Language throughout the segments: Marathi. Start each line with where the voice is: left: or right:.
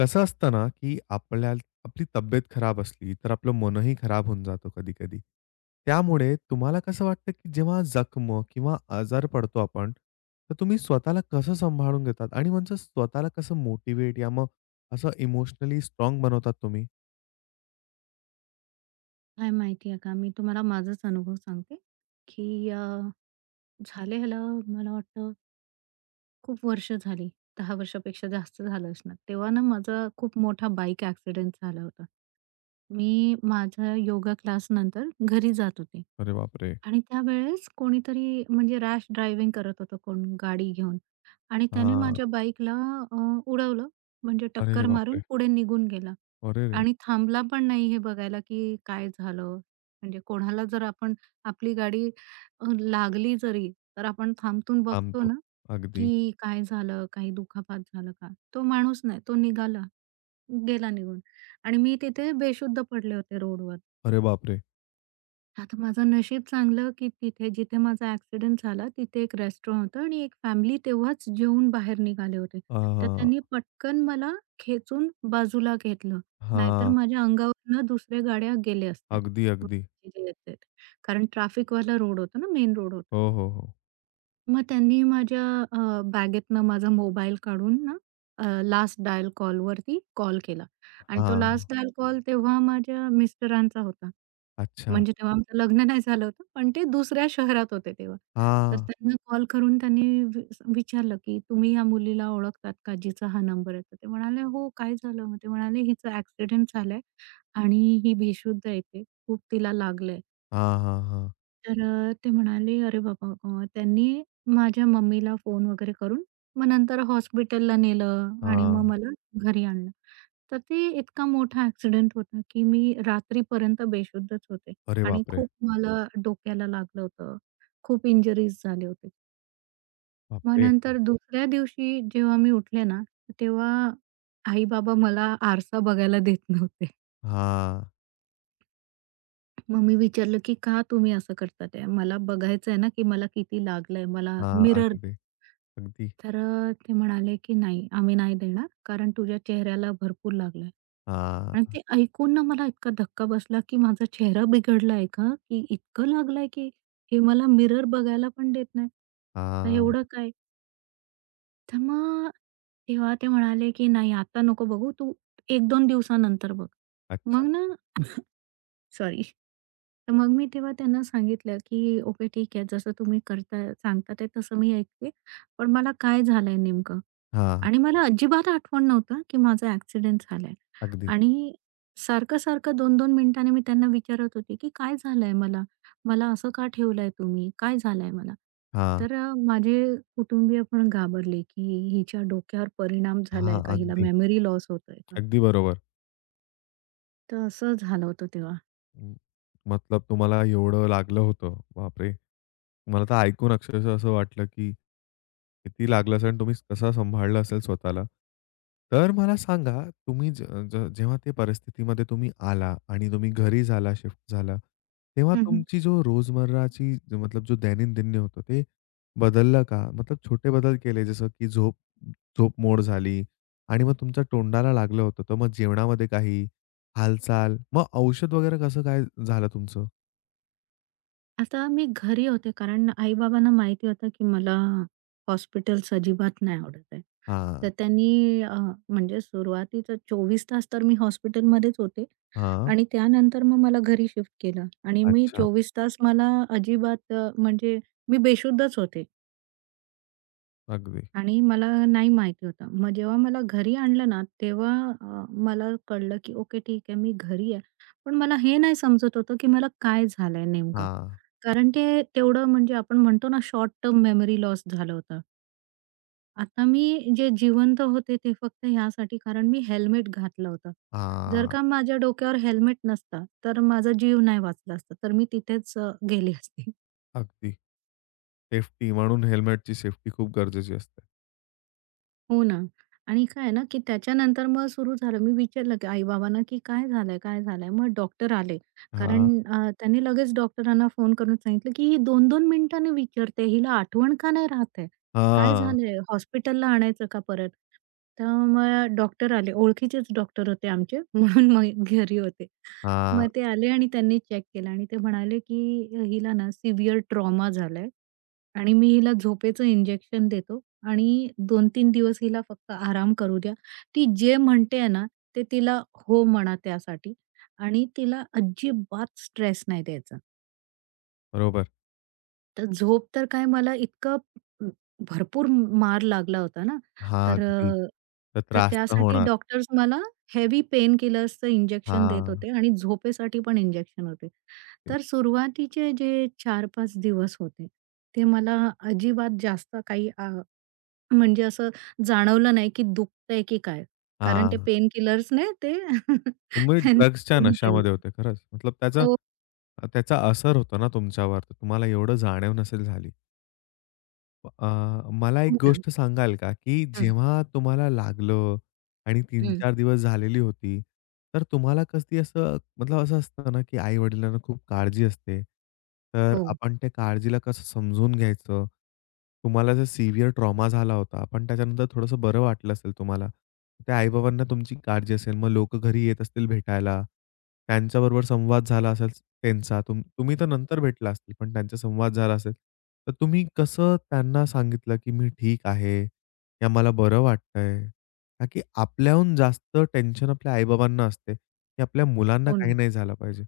left: कसं असतं ना, की आपल्याला आपली तब्येत खराब असली, तर आपलं मनही खराब होऊन जातं कधी-कधी. त्यामुळे तुम्हाला कसं वाटतं, की जेव्हा जखम किंवा आजारी पडतो आपण, तर तुम्ही स्वतःला कसं सांभाळून घेतात? आणि म्हणतात स्वतःला कसं मोटिव्हेट या मग असं इमोशनली स्ट्राँग बनवता तुम्ही?
right: काय माहिती आहे का? मी तुम्हाला माझाच अनुभव सांगते, की अ, झाले ह्याला, मला वाटतं. खूप वर्ष झाली, 10 वर्षापेक्षा जास्त झालं असणार. तेव्हा ना, माझा खूप मोठा बाईक एक्सिडेंट झाला होता. मी माझा योगा क्लासनंतर घरी जात होते.
left: अरे बापरे!
right: आणि त्यावेळेस कोणीतरी, म्हणजे रॅश ड्रायव्हिंग करत होतं कोण गाडी घेऊन आणि त्याने
left: हां.
right: माझ्या बाईकला अ, उडवलं, म्हणजे
left: अरे
right: टक्कर मारून
left: बापरे!
right: पुढे निघून गेला.
left: अरेरे!
right: आणि थांबला पण नाही, हे बघायला, की काय झालं. म्हणजे कोणाला जर आपण आपली गाडी लागली जरी, तर आपण थांबून बघतो
left: थांबतो.
right: ना,
left: अगदी.
right: की काय झालं काही दुखापत झालं का? तो माणूस नाही तो निघाला, गेला निघून. आणि मी तिथे बेशुद्ध पडले होते रोडवर.
left: अरे बापरे!
right: आता माझं नशीब चांगलं, की तिथे जिथे माझा ॲक्सिडेंट झाला तिथे एक रेस्टॉरंट होतं आणि एक फॅमिली तेव्हाच जेवून बाहेर निघाले होते.
left: हां,
right: तर
left: हां.
right: त्यांनी पटकन मला खेचून बाजूला घेतलं. नाहीतर
left: हां.
right: माझ्या अंगावरनं दुसऱ्या गाड्या गेल्या असत्या.
left: अगदी,
right: [unintelligible]
left: अगदी.
right: येतायेत. कारण ट्रॅफिकवाला रोड होता ना मेन रोड होता.
left: हो, हो, हो.
right: मग त्यांनी माझ्या अ, बॅगेतनं माझा मोबाईल काढून ना, अ, लास्ट डायल कॉलवरती कॉल केला आणि तो
left: हां.
right: लास्ट डायल कॉल तेव्हा माझ्या मिस्टरांचा होता.
left: अच्छा.
right: म्हणजे तेव्हा आमचं लग्न नाही झालं होतं, पण ते दुसऱ्या शहरात होते तेव्हा. तर
left: हां.
right: त्यांना कॉल करून त्यांनी वि असं विचारलं, की "तुम्ही या मुलीला ओळखतात का, जिचा हा नंबर आहे." तर ते म्हणाले हो, काय झालं मग ते म्हणाले, "हिचा ॲक्सिडेंट झालाय आणि ही बेशुद्ध आहे इथे, खूप तिला लागलंय."
left: हां, हां, हां.
right: तर अ, ते म्हणाले, अरे बाबा मग त्यांनी माझ्या मम्मीला फोन वगैरे करून, मग नंतर हॉस्पिटलला नेलं. आणि मग
left: हां.
right: मला घरी आणलं. तर ते इतका मोठा ॲक्सिडेंट होता, की मी रात्रीपर्यंत बेशुद्धच होते.
left: अरे
right: आणि
left: बापरे!
right: खूप मला डोक्याला लागलं होतं. खूप इंजरीज झाले होते. मग
left: बापरे!
right: नंतर दुसऱ्या दिवशी जेव्हा मी उठले ना, तर तेव्हा आई-बाबा मला आरसा बघायला देत नव्हते.
left: हां.
right: मग मी विचारलं, की का तुम्ही असं करतात ते मला बघायचंय ना, की मला किती लागलंय, मला
left: हां.
right: मिरर दे.
left: अगदी. अगदी.
right: तर अ, ते म्हणाले, की, "नाही आम्ही नाही देणार कारण तुझ्या चेहऱ्याला भरपूर लागलंय" आणि
left: हां.
right: ते ऐकून ना मला इतका धक्का बसला, की माझा चेहरा बिघडलाय का, की इतकं लागलंय, की हे मला मिरर बघायला पण देत नाही का
left: हां.
right: एवढं काय? तर मग तेव्हा ते म्हणाले, की, "नाही आता नको बघू तू 1-2 दिवसानंतर बघ."
left: अच्छा.
right: मग ना सॉरी. तर मग मी तेव्हा त्यांना सांगितलं, की ओके ठीक आहे जसं तुम्ही करताय सांगतात ते तसं मी ऐकते, पण मला काय झालंय नेमकं?
left: हां.
right: आणि मला अजिबात आठवण नव्हतं, की माझा ॲक्सिडेंट झालाय
left: अगदी.
right: आणि सारखं-सारखं 2-2 मिनिटांनी मी त्यांना विचारत होते, की काय झालंय मला, मला असं का ठेवलंय तुम्ही, काय झालंय मला
left: हां.
right: तर अ, माझे कुटुंबीय पण घाबरले, की हिच्या डोक्यावर परिणाम झालाय
left: हां,
right: का हिला
left: अगदी.
right: मेमरी लॉस होतोय का?
left: अगदी बरोबर.
right: तर असं झालं होतं तेव्हा.
left: हं, मतलब तुम्हाला एवढं लागलं होतं. बापरे! मला तर ऐकून अक्षरशः असं वाटलं, की किती लागलं असेल आणि तुम्ही कसं सांभाळला असेल स्वतःला? तर मला सांगा, तुम्ही ज ज जेव्हा त्या परिस्थितीमध्ये तुम्ही आला आणि तुम्ही घरी झाला, शिफ्ट झाला, तेव्हा
right: हं, हं.
left: तुमची जो रोजमर्राची जो मतलब जो दैनंदिन होतं ते बदललं का? मतलब छोटे बदल केले जसं, की झोप झोप मोड झाली. आणि मग तुमच्या तोंडाला लागलं होतं, तर मग जेवणामध्ये काही हालचाल? मग औषध वगैरे कसं काय झालं तुमचं?
right: आता मी घरी होते. कारण आई-बाबांना माहिती होतं, की मला हॉस्पिटल्स अजिबात नाही आवडत आहे.
left: हां.
right: तर त्यांनी अ, म्हणजे सुरुवातीचा 24 तास तर मी हॉस्पिटलमध्येच होते.
left: हां.
right: आणि त्यानंतर मग मला घरी शिफ्ट केलं आणि मी
left: अच्छा.
right: 24 तास मला अजिबात अ, म्हणजे मी बेशुद्धच होते.
left: अगदी.
right: आणि मला नाही माहिती होतं. मग जेव्हा मला घरी आणलं ना, तेव्हा मला अ, कळलं की "ओके ठीक आहे मी घरी आहे." पण मला हे नाही समजत होतं, की मला काय झालंय नेमकं.
left: हां.
right: कारण ते तेवढं म्हणजे आपण म्हणतो ना, शॉर्ट टर्म मेमरी लॉस झालं होतं. आता मी जे जिवंत होते, ते फक्त ह्यासाठी, कारण मी हेल्मेट घातलं होतं. जर
left: हां.
right: का माझ्या डोक्यावर हेल्मेट नसता, तर माझा जीव नाही वाचला असता. तर मी तिथेच गेली असते.
left: अगदी. सेफ्टी म्हणून हेल्मेटची सेफ्टी खूप गरजेची असते.
right: हो ना. आणि काय आहे ना, की त्याच्यानंतर मग सुरू झालं. मी विचारलं की आई-बाबांना, की "काय झालंय? काय झालंय?" मग डॉक्टर आले कारण
left: हां.
right: अ, त्यांनी लगेच डॉक्टरांना फोन करून सांगितलं, की "ही 2-2 मिनिटांनी विचारते. हिला आठवण का नाही राहत आहे? काय
left: हां.
right: झालंय? हॉस्पिटलला आणायचं का परत?" तर मग डॉक्टर आले. ओळखीचेच डॉक्टर होते आमचे. म्हणून मग घरी होते.
left: हां.
right: मग ते आले आणि त्यांनी चेक केलं. आणि ते म्हणाले, की "हिला ना सिव्हिअर ट्रॉमा झालाय. आणि मी हिला झोपेचं इंजेक्शन देतो. आणि 2-3 दिवस हिला फक्त आराम करू द्या. ती जे म्हणतेय ना, ते तिला हो म्हणा त्यासाठी आणि तिला अजिबात स्ट्रेस नाही द्यायचा."
left: बरोबर.
right: तर झोप तर काय, मला इतकं अ, भरपूर मार लागला होता ना.
left: हां.
right: तर
left: अगदी.
right: अ,
left: तर
right: तर
left: त्रास तर
right: त्यासाठी
left: होणार.
right: डॉक्टर्स मला हेवी पेन किलर्सचं इंजेक्शन देत
left: हां.
right: होते. आणि झोपेसाठी पण इंजेक्शन होते.
left: [unintelligible]
right: तर सुरुवातीचे जे 4-5 दिवस होते, ते मला अजिबात जास्त काही अ, म्हणजे असं जाणवलं नाही की दुखतंय, की काय? कारण ते
left: हां.
right: पेन किलर्सने ते
left: तुम्ही
right: त्यांनी
left: ड्रग्सच्या
right: कमी केलं
left: नशामध्ये
right: ते
left: होते, खरंच. मतलब त्याचा
right: हो.
left: अ, त्याचा असर होता ना तुमच्यावर. तुम्हाला एवढं जाणीव नसेल झाली. अ, मला एक
right: हो, ना.
left: गोष्ट सांगाल का? की
right: हं.
left: जेव्हा तुम्हाला लागलं आणि 3
right: हं.
left: 4 दिवस झालेली होती, तर तुम्हाला कधी असं मतलब असं असतं ना, की आई-वडिलांना खूप काळजी असते. तर
right: हो.
left: आपण त्या काळजीला कसं समजून घ्यायचं? तुम्हाला जर सिव्हिअर ट्रॉमा झाला होता, पण त्याच्यानंतर थोडंसं बरं वाटलं असेल, तुम्हाला त्या आई-बाबांना तुमची काळजी असेल. मग लोक घरी येत असतील भेटायला, त्यांच्याबरोबर संवाद झाला असेल त्यांचा तुम्ह तुम्ही तर नंतर भेटला असतील, पण त्यांचा संवाद झाला असेल, तर तुम्ही कसं त्यांना सांगितलं, की मी ठीक आहे किंवा मला बरं वाटतंय. कारण की आपल्याहून जास्त टेन्शन आपल्या आई-बाबांना असते, की आपल्या मुलांना
right: हो,
left: काही
right: ना.
left: नाही झालं पाहिजे,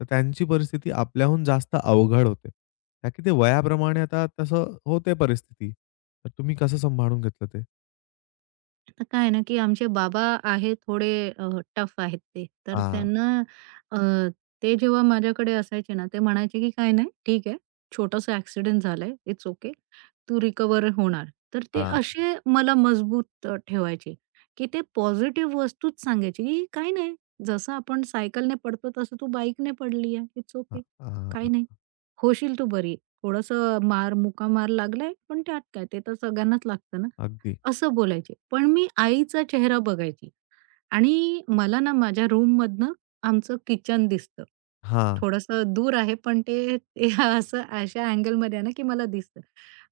left: तर त्यांची परिस्थिती आपल्याहून जास्त अवघड होते, कारण की ते वयाप्रमाणे आता तसं होते परिस्थिती. तर तुम्ही कसं सांभाळून घेतलं ते?
right: आता काय आहे ना, की आमचे बाबा आहेत, थोडे अ, टफ आहेत ते. तर
left: हां.
right: त्यांना अ, ते जेव्हा माझ्याकडे असायचे ना, ते म्हणायचे की "काय नाही ठीक आहे छोटासा एक्सिडेंट झालाय इट्स ओके तू रिकव्हर होणार." तर ते
left: हां.
right: असे मला मजबूत अ, ठेवायचे की ते पॉझिटिव्ह वस्तूच सांगायचे, की "काही नाही जसं आपण सायकलने पडतो, तसं तू बाईकने पडली आहे. इट्स ओके
left: हां, हां,
right: काही नाही
left: हां.
right: होशील तू बरी थोडंसं मार मुका मार लागलाय पण त्यात काय? ते तर सगळ्यांनाच लागतं ना."
left: अगदी.
right: असं बोलायचे. पण मी आईचा चेहरा बघायची आणि मला ना माझ्या रूममधून आमचं किचन दिसतं,
left: हां.
right: थोडंसं दूर आहे, पण ते असं अशा अँगलमध्ये आहे ना, की मला दिसतं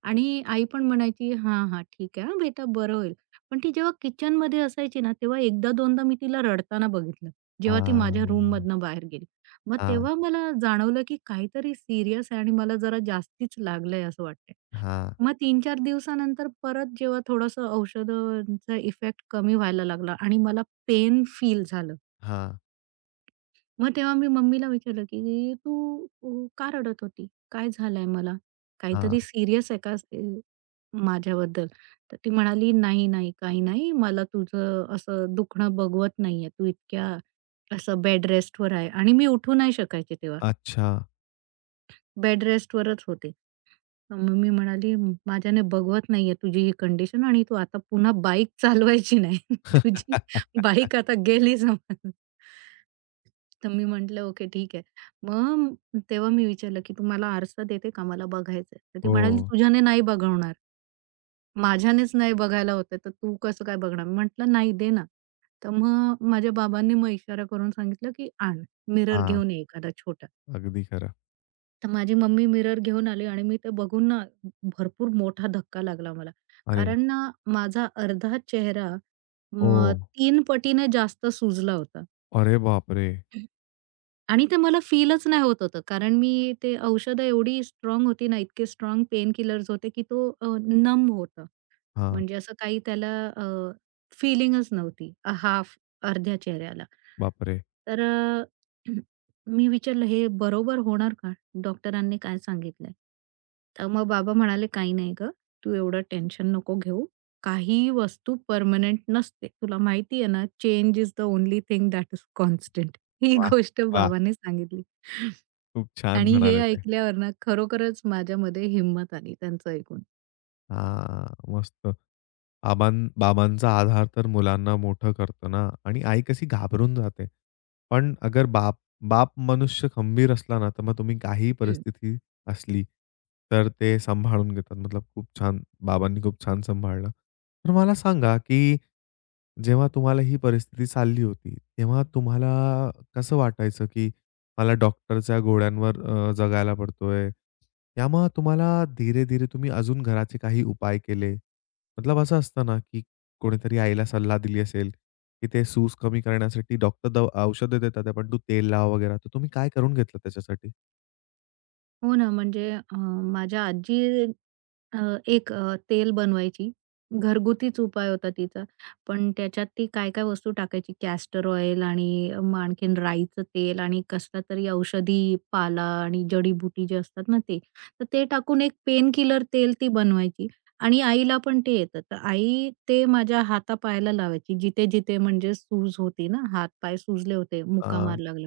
right: आणि आई पण म्हणायची "हां, हां, ठीक आहे. हां बेटा, बरं होईल." पण ती जेव्हा किचनमध्ये असायची ना, तेव्हा एकदा दोनदा मी तिला रडताना बघितलं. जेव्हा ती माझ्या
left: हां.
right: रूममधनं बाहेर गेली मग
left: हां.
right: तेव्हा मला जाणवलं, की काहीतरी सिरियस आहे आणि मला जरा जास्तीच लागलंय, असं वाटतंय.
left: हां.
right: मग 3 4 दिवसानंतर परत, जेव्हा थोडंसं औषधांचा इफेक्ट कमी व्हायला लागला आणि मला पेन फील झालं.
left: हां.
right: मग तेव्हा मी मम्मीला विचारलं, की तू अ, का रडत होती? काय झालाय मला?
left: हां.
right: काहीतरी सीरियस आहे का? ते माझ्याबद्दल? तर ती म्हणाली, "नाही, नाही काही नाही. मला तुझं असं दुखणं बघवत नाहीये. तू इतक्या, असं बेडरेस्टवर आहे." आणि मी उठू नाही शकायची तेव्हा.
left: अच्छा.
right: बेड रेस्टवरच होते. मग मम्मी म्हणाली, "माझ्याने बघवत नाहीये, तुझी ही कंडिशन आणि तू आता पुन्हा बाईक चालवायची नाही. तुझी बाईक आता गेली समज." तर मी म्हंटलं, ओके ठीक आहे. मग तेव्हा मी विचारलं, की तू मला आरसा देते का? मला बघायचंय. तर ती म्हणाली,
left: हो.
right: "तुझ्याने नाही बघवणार. माझ्यानेच नाही बघायला होत आहे, तर तू कसं काय बघणार?" मी म्हंटलं, नाही दे ना. तर मग माझ्या बाबांनी मग इशारा करून सांगितलं, की आण मिरर
left: हां.
right: घेऊन ये एखादा छोटा.
left: अगदी खरं.
right: तर माझी मम्मी मिरर घेऊन आली. आणि मी ते बघून ना, भरपूर मोठा धक्का लागला मला.
left: अरे!
right: कारण ना, माझा अर्धा चेहरा, मग
left: हो.
right: 3 पटीने जास्त सुजला होता.
left: अरे बापरे!
right: हं. आणि ते मला फीलचं नाही होत होतं. कारण मी ते औषधं एवढी स्ट्राँग होती ना, इतके स्ट्राँग पेन किलर्स होते, की तो नम होतं.
left: हां.
right: म्हणजे असं काही त्याला अ, फिलिंगच नव्हती. हाल्फ अर्ध्या चेहऱ्याला.
left: बापरे!
right: तर, मी विचारलं, हे बरोबर होणार का? डॉक्टरांनी काय सांगितलयं? तर मग बाबा म्हणाले, "काही नाही गं तू एवढं टेन्शन नको घेऊ. काहीही वस्तू परमनेंट नसते. तुला माहिती आहे ना, change is the only thing that is constant." ही
left: वाह!
right: गोष्ट
left: वाह!
right: बाबांनी सांगितली.
left: खूप छान
right: आणि हे
left: म्हणाले ते.
right: ऐकल्यावर ना, खरोखरच माझ्यामध्ये हिंमत आली त्यांचं ऐकून.
left: हां. मस्त. आबां बाबांचा आधार तर मुलांना मोठं करतं ना. आणि आई कशी घाबरून जाते. पण अगर बाप बाप मनुष्य खंबीर असला ना, तर मग तुम्ही काहीही
right: हं.
left: परिस्थिती असली, तर ते सांभाळून घेतात. मतलब खूप छान बाबांनी खूप छान सांभाळलं. तर मला सांगा, की जेव्हा तुम्हाला ही परिस्थिती चालली होती, तेव्हा तुम्हाला कसं वाटायचं? की मला डॉक्टरच्या गोळ्यांवर जगायला पडतोय. यामग तुम्हाला धीरे-धीरे, तुम्ही अजून घराचे काही उपाय केले? मतलब असं असतं ना, की कोणीतरी आईला सल्ला दिली असेल, की ते सूज कमी करण्यासाठी डॉक्टर दवा औषध देतात, पण तू तेल लाव वगैरे. तर तुम्ही काय करून घेतलं त्याच्यासाठी?
right: हो ना. म्हणजे अ, माझ्या आजी अ, एक तेल बनवायची. घरगुतीच उपाय होता तिचा. पण त्याच्यात ती काय-काय वस्तू टाकायची. कॅस्टर ऑईल, आणि आणखीन राईचं तेल, आणि कसलातरी औषधी पाला, आणि जडी-बुटी जे असतात ना, ते तर ते टाकून एक पेन किलर तेल ती बनवायची. आणि आईला पण ते येतं तर आई ते माझ्या हातापायाला लावायची. जिथे-जिथे म्हणजे सूज होती ना, हात पाय सुजले होते मुका
left: अ
right: मार लागले,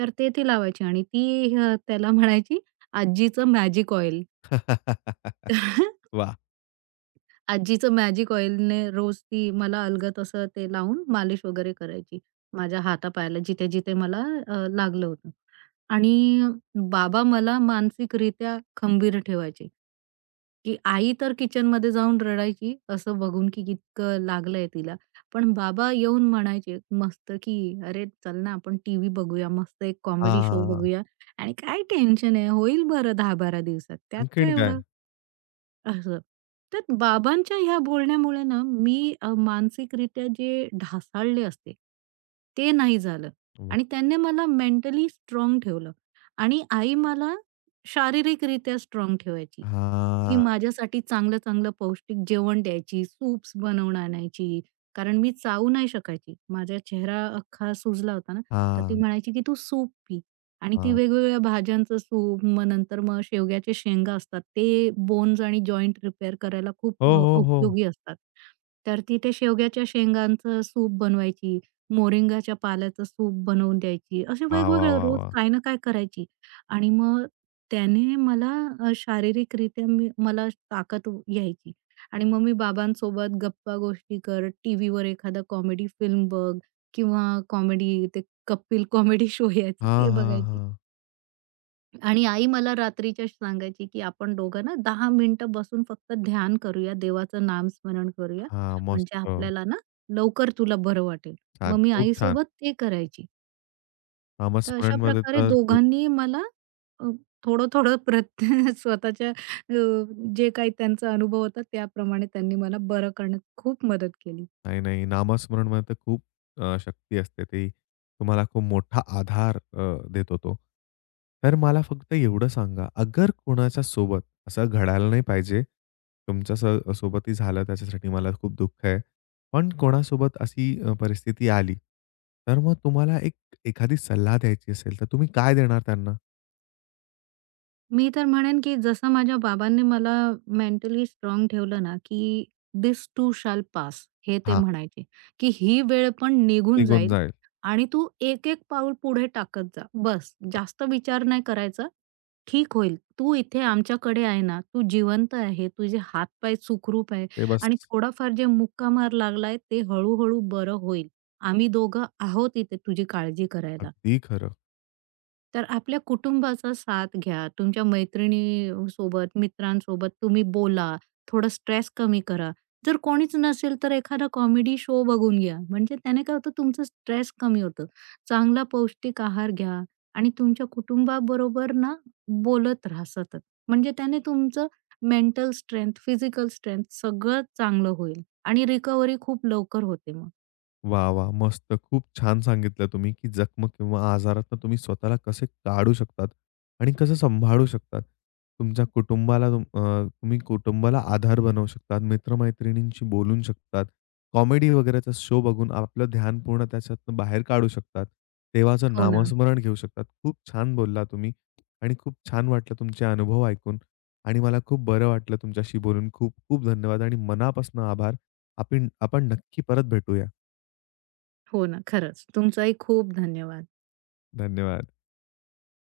right: तर ते ती लावायची. आणि ती त्याला म्हणायची, आजीचं मॅजिक ऑइल.
left: वाह!
right: आजीचं मॅजिक ऑइलने रोज ती मला अलगद अस ते लावून मालिश वगैरे करायची. माझ्या हातापायाला जिथे-जिथे मला अ, लागलं होतं आणि बाबा मला मानसिकरीत्या खंबीर ठेवायचे, की आई तर किचनमध्ये जाऊन रडायची असं बघून, की इतकं लागलंय तिला पण बाबा येऊन म्हणायचे मस्त की "अरे चल ना आपण टीव्ही बघूया, मस्त एक कॉमेडी शो
left: हां.
right: बघूया आणि काय टेन्शन आहे होईल बरं 10-12 दिवसात त्यात काय
left: आणखीन काय?
right: एवढं?" असं. तर बाबांच्या ह्या बोलण्यामुळे ना मी अ, मानसिकरीत्या जे ढासळले असते, ते नाही झालं.
left: वाह.
right: आणि त्याने मला मेंटली स्ट्राँग ठेवलं आणि आई मला शारीरिकरीत्या स्ट्राँग ठेवायची, की
left: हां.
right: माझ्यासाठी चांगलं-चांगलं पौष्टिक जेवण द्यायची, सूप्स बनवून आणायची. कारण मी चावू नाही शकायची माझा चेहरा अख्खा सुजला होता ना तर ती
left: हां.
right: म्हणायची, की तू सूप पी आणि ती
left: हां.
right: वेगवेगळ्या भाज्यांचं सूप, मग नंतर मग शेवग्याच्या शेंगा असतात ते बोन्स आणि जॉइंट रिपेअर करायला खूप
left: हो,
right: अ,
left: हो, हो.
right: उपयोगी असतात. तर ती ते शेवग्याच्या शेंगाचं सूप बनवायची. मोरिंगाच्या पाल्याचं सूप बनवून द्यायची. असे
left: वाह, वाह,
right: वेगवेगळं
left: वाह,
right: रोज
left: वाह!
right: काय ना काय करायची आणि मग त्याने मला अ, शारीरिकरीत्या मी मला ताकत यायची आणि मग मी बाबांसोबत गप्पा गोष्टी करत, टीव्हीवर एखादा कॉमेडी फिल्म बघ, किंवा कॉमेडी ते कपिल कॉमेडी शो यायचा
left: हां,
right: ते
left: हां,
right: बघायची.
left: हां.
right: आणि आई मला रात्रीच्या सांगायची, की "आपण दोघं ना, 10 मिनिटं बसून फक्त ध्यान करूया, देवाचं नामस्मरण करूया.
left: हां.
right: म्हणजे
left: मस्त.
right: आपल्याला ना, लवकर तुला बरं वाटेल."
left: छान.
right: मग मी
left: खूप छान.
right: आईसोबत ते करायची. तर अशा
left: नामस्मरणमध्ये
right: प्रकारे
left: तर खूप.
right: दोघांनी मला अ, थोडं-थोडं प्रत स्वतःच्या अ, जे काही त्यांचा अनुभव होता त्याप्रमाणे त्यांनी मला बरं करण्यात खूप मदत केली.
left: नाही, नाही. नामस्मरणमध्ये तर खूप अ, शक्ती असते. ती तुम्हाला खूप मोठा आधार अ, देतो तो. तर मला फक्त एवढं सांगा, अगर कोणाच्या सोबत असं घडायला नाही पाहिजे, तुमच्या स सोबतही झालं त्याच्यासाठी मला खूप दुःख आहे. पण कोणासोबत अशी अ, परिस्थिती आली तर मग तुम्हाला एक एखादी सल्ला द्यायची असेल तर तुम्ही काय देणार त्यांना?
right: मी तर म्हणेन, की जसं माझ्या बाबांनी मला मेंटली स्ट्राँग ठेवलं ना, की दिस टू शाल पास. हे ते
left: हां.
right: म्हणायचे, की "ही वेळ पण निघून
left: निघून
right: जाईल
left: जाईल.
right: आणि तू एक-एक पाऊल पुढे टाकत जा बस.
left: हं.
right: जास्त विचार नाही करायचा, ठीक होईल. तू इथे आमच्याकडे आहे ना, तू जिवंत आहे, तुझे हात-पाय सुखरूप आहे.
left: ते बस.
right: आणि थोडाफार जे मुका मार लागलाय, ते हळू-हळू बरं होईल. आम्ही दोघं आहोत इथे, तुझी काळजी करायला."
left: अगदी खरं.
right: तर आपल्या कुटुंबाचा साथ घ्या. तुमच्या मैत्रिणीसोबत, मित्रांसोबत तुम्ही बोला, थोडा स्ट्रेस कमी करा. जर कोणीच नसेल, तर एखादा कॉमेडी शो बघून घ्या. म्हणजे त्याने काय होतं, तुमचं स्ट्रेस कमी होतं. चांगला पौष्टिक आहार घ्या आणि तुमच्या कुटुंबाबरोबर ना, बोलत रहा सतत म्हणजे त्याने तुमचं मेंटल स्ट्रेन्थ, फिजिकल स्ट्रेन्थ सगळं चांगलं होईल आणि रिकव्हरी खूप लवकर होते मग.
left: वाह! वाह! मस्त. खूप छान सांगितलं तुम्ही, की जखम किंवा आजारातून तुम्ही स्वतःला कसे काढू शकतात आणि कसं सांभाळू शकतात. तुमच्या कुटुंबाला तुम अ, तुम्ही कुटुंबाला आधार बनवू शकतात, मित्र-मैत्रिणींशी बोलू शकतात, कॉमेडी वगैरेचा शो बघून आपलं ध्यान पूर्ण त्याच्यातून बाहेर काढू शकतात, देवाचं
right: हो ना.
left: नामस्मरण घेऊ शकतात. खूप छान बोललात तुम्ही आणि खूप छान वाटलं तुमचे अनुभव ऐकून आणि मला खूप बरं वाटलं तुमच्याशी बोलून. खूप खूप धन्यवाद आणि मनापासून आभार. आपीण आपण नक्की परत भेटूया.
right: हो ना. खरंच. तुमचंही खूप धन्यवाद.
left: धन्यवाद.